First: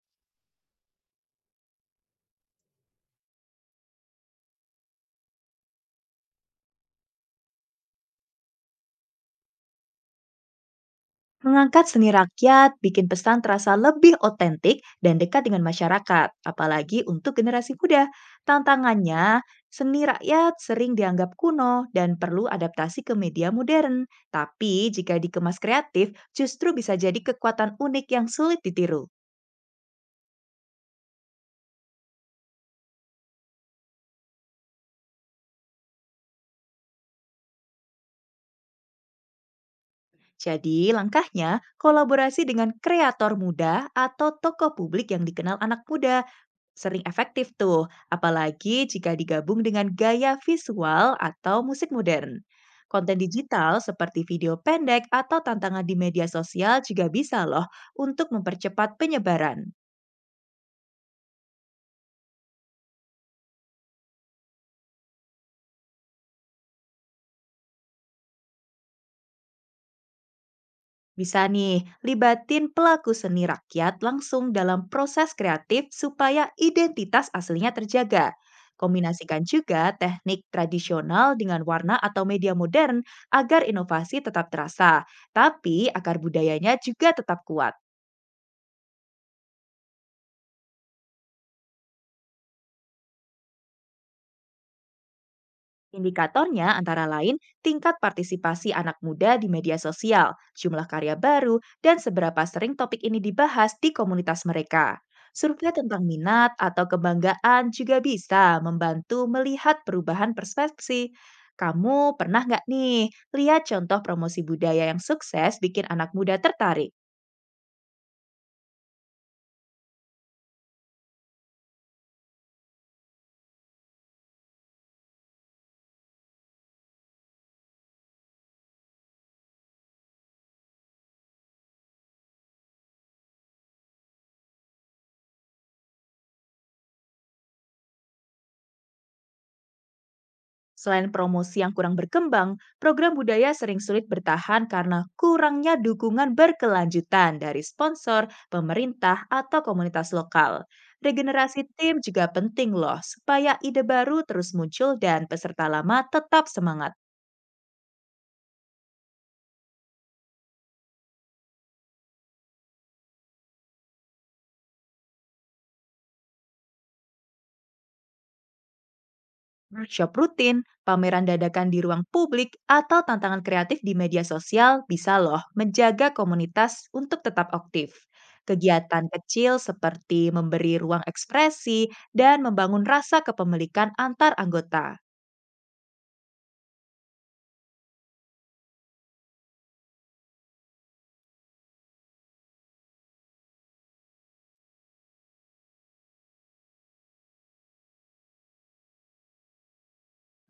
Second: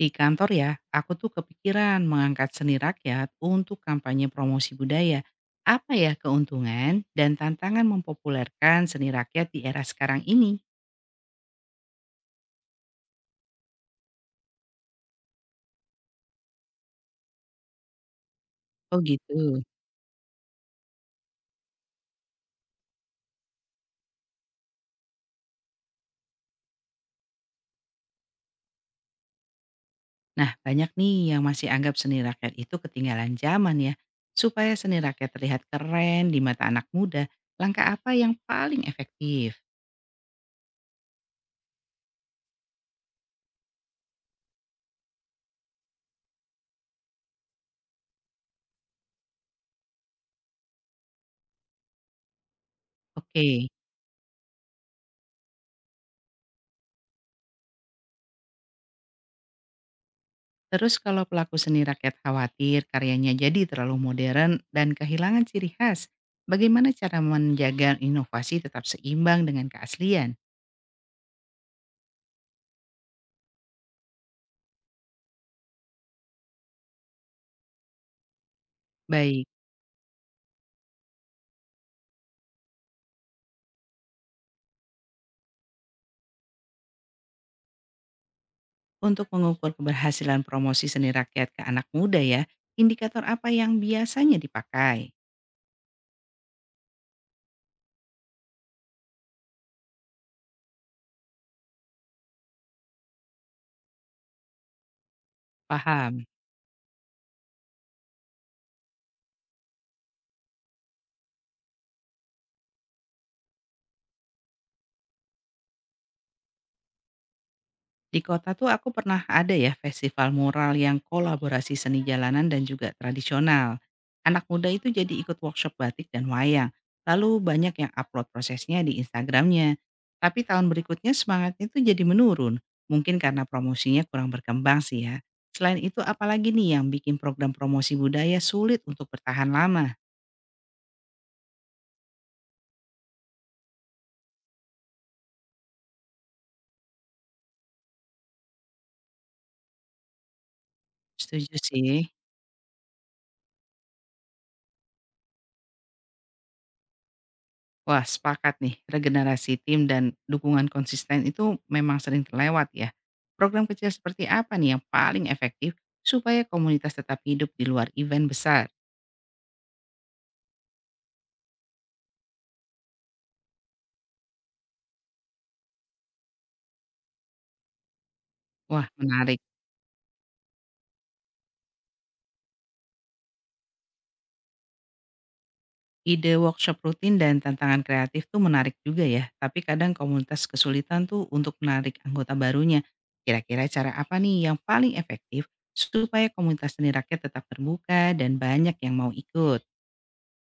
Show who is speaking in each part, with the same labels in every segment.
Speaker 1: Di kantor ya, aku tuh kepikiran mengangkat seni rakyat untuk kampanye promosi budaya. Apa ya keuntungan dan tantangan mempopulerkan seni rakyat di era sekarang ini?
Speaker 2: Mengangkat seni rakyat bikin pesan terasa lebih otentik dan dekat dengan masyarakat, apalagi untuk generasi muda.
Speaker 1: Oh
Speaker 2: Tantangannya,
Speaker 1: gitu.
Speaker 2: seni rakyat sering dianggap kuno dan perlu adaptasi ke media modern. Tapi jika dikemas kreatif, justru bisa jadi kekuatan unik yang sulit ditiru.
Speaker 1: Nah, banyak nih yang masih anggap seni rakyat itu ketinggalan zaman ya. Supaya seni rakyat terlihat keren di mata anak muda, langkah apa yang paling efektif?
Speaker 2: Jadi, langkahnya kolaborasi dengan kreator muda atau tokoh publik yang dikenal anak muda sering efektif tuh, apalagi jika digabung dengan gaya visual atau musik modern. Konten
Speaker 1: Oke.
Speaker 2: digital seperti video pendek atau tantangan di media sosial juga bisa loh untuk mempercepat penyebaran.
Speaker 1: Terus kalau pelaku seni rakyat khawatir karyanya jadi terlalu modern dan kehilangan ciri khas, bagaimana cara menjaga inovasi tetap seimbang dengan keaslian?
Speaker 2: Bisa nih, libatin pelaku seni rakyat langsung dalam proses kreatif supaya identitas aslinya terjaga. Kombinasikan
Speaker 1: Baik,
Speaker 2: juga teknik tradisional dengan warna atau media modern agar inovasi tetap terasa, tapi akar budayanya juga tetap kuat.
Speaker 1: untuk mengukur keberhasilan promosi seni rakyat ke anak muda ya, indikator apa yang biasanya dipakai?
Speaker 2: Indikatornya antara lain tingkat partisipasi anak muda di media sosial, jumlah karya baru, dan seberapa sering topik ini dibahas di komunitas mereka. Survei tentang
Speaker 1: Paham?
Speaker 2: minat atau kebanggaan juga bisa membantu melihat perubahan persepsi. Kamu pernah nggak nih lihat contoh promosi budaya yang sukses bikin anak muda tertarik?
Speaker 1: Di kota tuh aku pernah ada ya festival mural yang kolaborasi seni jalanan dan juga tradisional. Anak muda itu jadi ikut workshop batik dan wayang. Lalu banyak yang upload prosesnya di Instagramnya. Tapi tahun berikutnya semangatnya itu jadi menurun. Mungkin karena promosinya kurang berkembang sih ya. Selain itu apalagi nih yang bikin program promosi budaya sulit untuk bertahan lama?
Speaker 2: Selain promosi yang kurang berkembang, program budaya sering sulit bertahan karena kurangnya dukungan berkelanjutan dari sponsor, pemerintah, atau komunitas lokal.
Speaker 1: Setuju
Speaker 2: Regenerasi tim
Speaker 1: sih.
Speaker 2: juga penting loh, supaya ide baru terus muncul dan peserta lama tetap semangat.
Speaker 1: Wah, sepakat nih, regenerasi tim dan dukungan konsisten itu memang sering terlewat ya. Program kecil seperti apa nih yang paling efektif supaya komunitas tetap hidup di luar event besar?
Speaker 2: Workshop rutin, pameran dadakan di ruang publik, atau tantangan kreatif di media sosial bisa loh menjaga komunitas untuk tetap aktif.
Speaker 1: Wah,
Speaker 2: Kegiatan
Speaker 1: menarik.
Speaker 2: kecil seperti memberi ruang ekspresi dan membangun rasa kepemilikan antar anggota.
Speaker 1: Ide workshop rutin dan tantangan kreatif tuh menarik juga ya, tapi kadang komunitas kesulitan tuh untuk menarik anggota barunya. Kira-kira cara apa nih yang paling efektif supaya komunitas seni rakyat tetap terbuka dan banyak yang mau ikut?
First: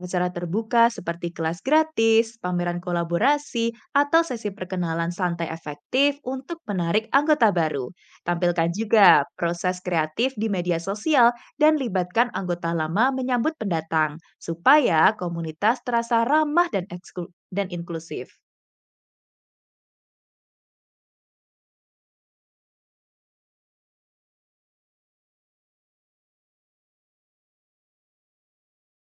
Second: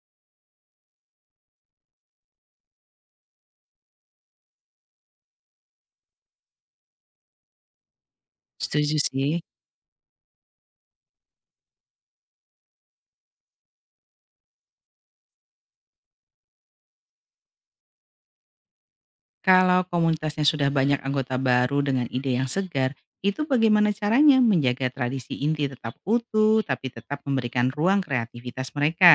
Speaker 2: Acara terbuka seperti kelas gratis, pameran kolaborasi, atau sesi perkenalan santai efektif untuk menarik anggota baru. Tampilkan
Speaker 1: Setuju
Speaker 2: juga
Speaker 1: sih.
Speaker 2: proses kreatif di media sosial dan libatkan anggota lama menyambut pendatang, supaya komunitas terasa ramah dan, dan inklusif.
Speaker 1: Kalau komunitasnya sudah banyak anggota baru dengan ide yang segar, itu bagaimana caranya menjaga tradisi inti tetap utuh tapi tetap memberikan ruang kreativitas mereka?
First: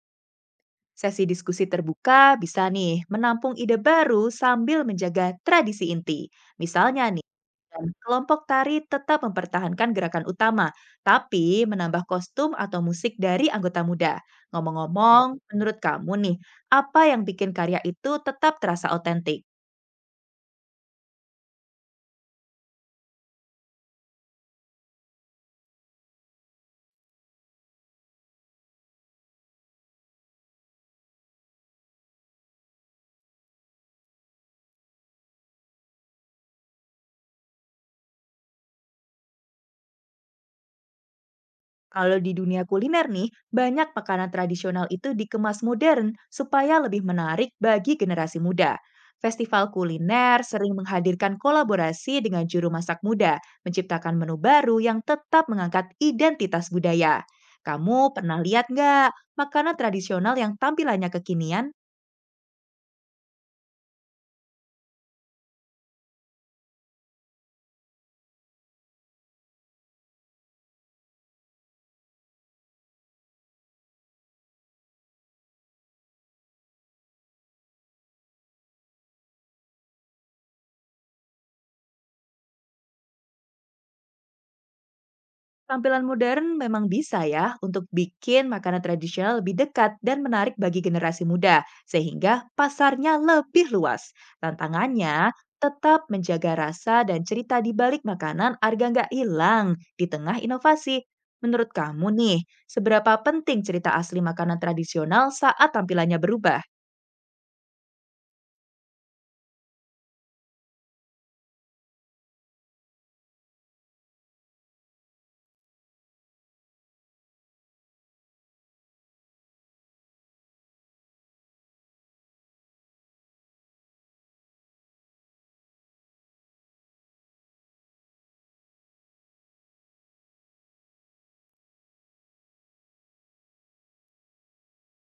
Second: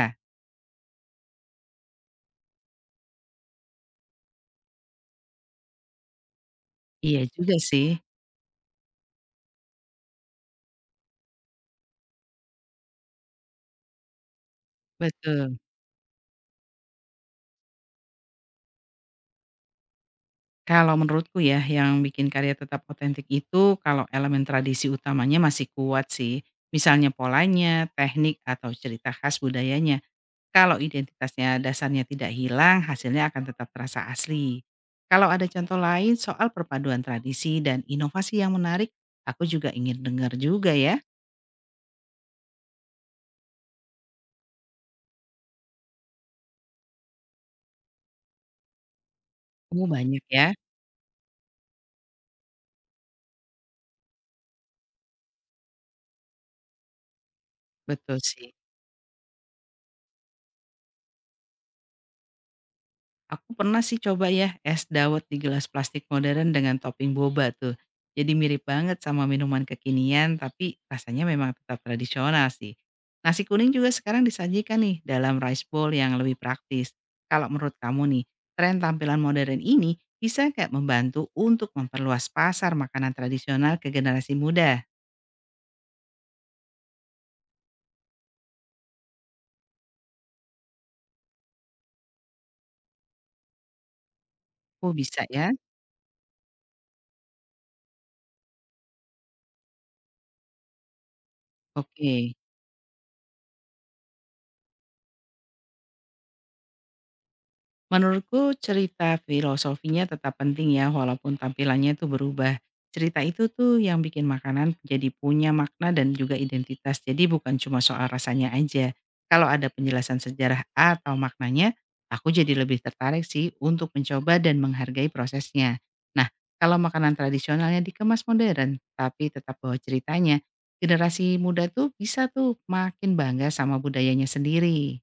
Speaker 2: Sesi diskusi terbuka bisa nih menampung ide baru sambil menjaga tradisi inti. Misalnya
Speaker 1: Iya
Speaker 2: nih,
Speaker 1: juga
Speaker 2: dan
Speaker 1: sih,
Speaker 2: kelompok tari tetap mempertahankan gerakan utama, tapi menambah kostum atau musik dari anggota muda. Ngomong-ngomong,
Speaker 1: betul.
Speaker 2: menurut kamu nih, apa yang bikin karya itu tetap terasa otentik?
Speaker 1: Kalau menurutku ya, yang bikin karya tetap otentik itu kalau elemen tradisi utamanya masih kuat sih. Misalnya polanya, teknik, atau cerita khas budayanya. Kalau identitasnya dasarnya tidak hilang, hasilnya akan tetap terasa asli. Kalau ada contoh lain soal perpaduan tradisi dan inovasi yang menarik, aku juga ingin dengar juga ya.
Speaker 2: Kalau di dunia kuliner nih, banyak makanan tradisional itu dikemas modern supaya lebih menarik bagi generasi muda. Festival
Speaker 1: Kamu banyak
Speaker 2: kuliner
Speaker 1: ya.
Speaker 2: sering menghadirkan kolaborasi dengan juru masak muda, menciptakan menu baru yang tetap mengangkat identitas budaya. Kamu
Speaker 1: Betul
Speaker 2: pernah
Speaker 1: sih.
Speaker 2: lihat nggak makanan tradisional yang tampilannya kekinian?
Speaker 1: Aku pernah sih coba ya, es dawet di gelas plastik modern dengan topping boba tuh. Jadi mirip banget sama minuman kekinian, tapi rasanya memang tetap tradisional sih. Nasi kuning juga sekarang disajikan nih dalam rice bowl yang lebih praktis. Kalau menurut kamu nih, tren tampilan modern ini bisa nggak membantu untuk memperluas pasar makanan tradisional ke generasi muda?
Speaker 2: Tampilan modern memang bisa ya untuk bikin makanan tradisional lebih dekat dan menarik bagi generasi muda, sehingga pasarnya lebih luas.
Speaker 1: Oh bisa
Speaker 2: Tantangannya
Speaker 1: ya?
Speaker 2: tetap menjaga rasa dan cerita di balik makanan agar nggak hilang di tengah inovasi. Menurut kamu
Speaker 1: Oke.
Speaker 2: nih, seberapa penting cerita asli makanan tradisional saat tampilannya berubah?
Speaker 1: Menurutku cerita filosofinya tetap penting ya walaupun tampilannya itu berubah. Cerita itu tuh yang bikin makanan jadi punya makna dan juga identitas. Jadi bukan cuma soal rasanya aja. Kalau ada penjelasan sejarah atau maknanya, aku jadi lebih tertarik sih untuk mencoba dan menghargai prosesnya. Nah, kalau makanan tradisionalnya dikemas modern, tapi tetap bawa ceritanya, generasi muda tuh bisa tuh makin bangga sama budayanya sendiri.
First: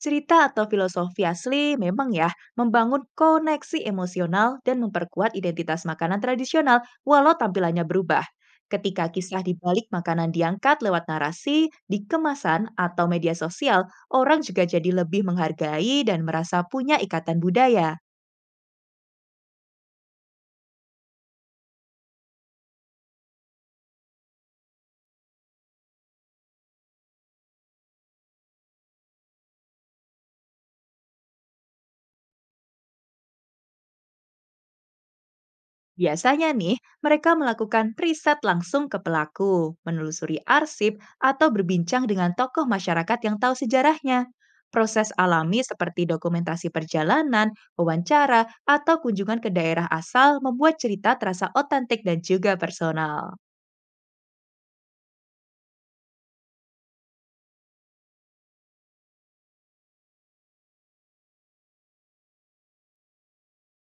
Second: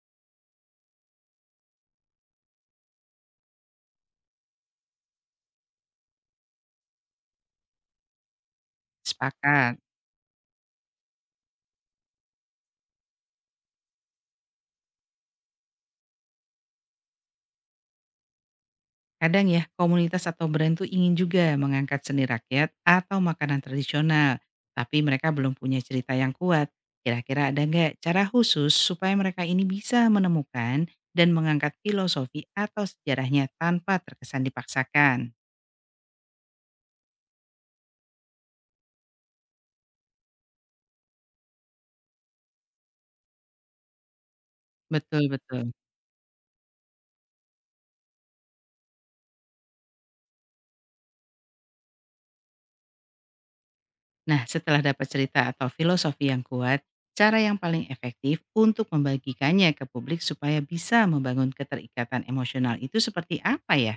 Speaker 2: Cerita atau filosofi asli memang ya membangun koneksi emosional dan memperkuat identitas makanan tradisional walau tampilannya berubah. Ketika kisah di
Speaker 1: Sepakat.
Speaker 2: balik makanan diangkat lewat narasi, di kemasan, atau media sosial, orang juga jadi lebih menghargai dan merasa punya ikatan budaya.
Speaker 1: Kadang ya, komunitas atau brand tuh ingin juga mengangkat seni rakyat atau makanan tradisional, tapi mereka belum punya cerita yang kuat. Kira-kira ada nggak cara khusus supaya mereka ini bisa menemukan dan mengangkat filosofi atau sejarahnya tanpa terkesan dipaksakan?
Speaker 2: Biasanya nih, mereka melakukan riset langsung ke pelaku, menelusuri arsip, atau berbincang dengan tokoh masyarakat yang tahu sejarahnya. Proses alami
Speaker 1: Betul-betul.
Speaker 2: seperti dokumentasi perjalanan, wawancara, atau kunjungan ke daerah asal membuat cerita terasa otentik dan juga personal.
Speaker 1: Nah, setelah dapat cerita atau filosofi yang kuat, cara yang paling efektif untuk membagikannya ke publik supaya bisa membangun keterikatan emosional itu seperti apa ya?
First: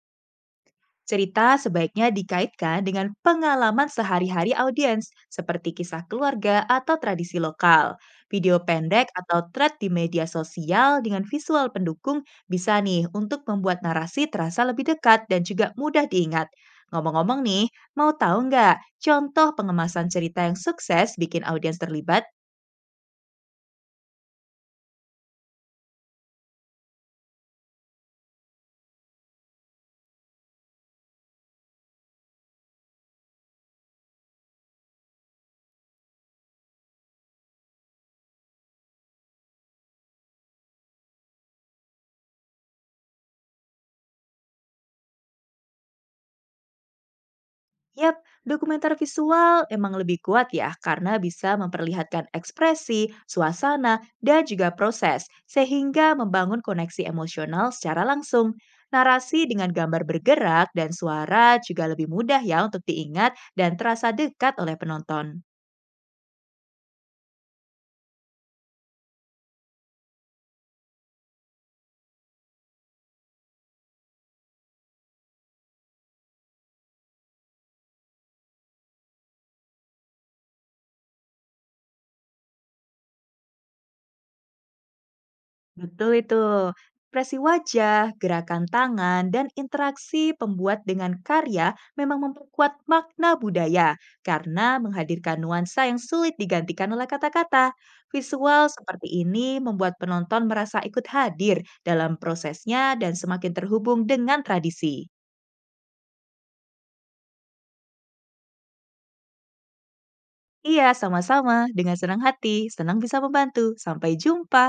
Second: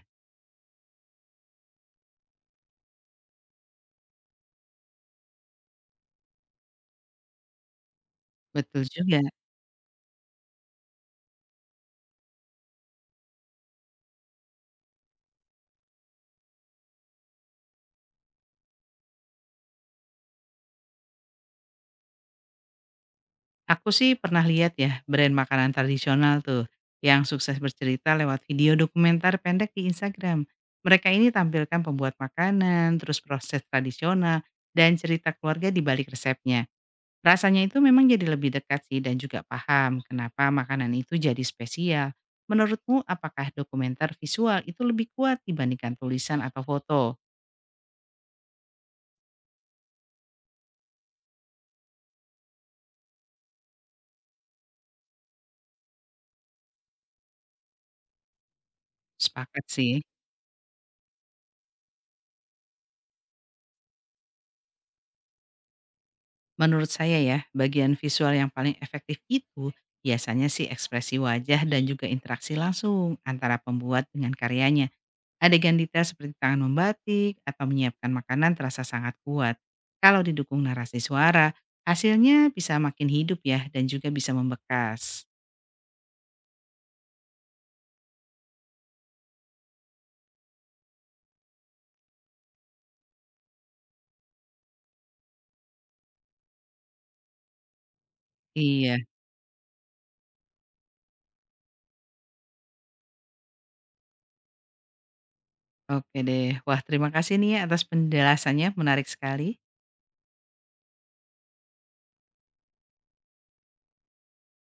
Speaker 2: Cerita sebaiknya dikaitkan dengan pengalaman sehari-hari audiens, seperti kisah keluarga atau tradisi lokal. Video
Speaker 1: Betul
Speaker 2: pendek
Speaker 1: juga.
Speaker 2: atau thread di media sosial dengan visual pendukung bisa nih untuk membuat narasi terasa lebih dekat dan juga mudah diingat. Ngomong-ngomong nih, mau tahu nggak contoh pengemasan cerita yang sukses bikin audiens terlibat?
Speaker 1: Aku sih pernah lihat ya brand makanan tradisional tuh yang sukses bercerita lewat video dokumenter pendek di Instagram. Mereka ini tampilkan pembuat makanan, terus proses tradisional, dan cerita keluarga di balik resepnya. Rasanya itu memang jadi lebih dekat sih dan juga paham kenapa makanan itu jadi spesial. Menurutmu apakah dokumenter visual itu lebih kuat dibandingkan tulisan atau foto?
Speaker 2: Yap, dokumenter visual emang lebih kuat ya karena bisa memperlihatkan ekspresi, suasana, dan juga proses sehingga membangun koneksi emosional secara langsung. Narasi
Speaker 1: Sepakat
Speaker 2: dengan
Speaker 1: sih.
Speaker 2: gambar bergerak dan suara juga lebih mudah ya untuk diingat dan terasa dekat oleh penonton.
Speaker 1: Menurut saya ya, bagian visual yang paling efektif itu biasanya sih ekspresi wajah dan juga interaksi langsung antara pembuat dengan karyanya. Adegan detail seperti tangan membatik atau menyiapkan makanan terasa sangat kuat. Kalau didukung narasi suara, hasilnya bisa makin hidup ya dan juga bisa membekas.
Speaker 2: Betul itu. Ekspresi wajah, gerakan tangan, dan interaksi pembuat dengan karya memang memperkuat makna budaya karena menghadirkan nuansa yang sulit digantikan oleh kata-kata. Visual
Speaker 1: Iya,
Speaker 2: seperti ini membuat penonton merasa ikut hadir dalam prosesnya dan semakin terhubung dengan tradisi.
Speaker 1: oke deh. Wah terima kasih nih ya atas penjelasannya, menarik sekali.
Speaker 2: Iya, sama-sama. Dengan senang hati, senang bisa membantu. Sampai jumpa.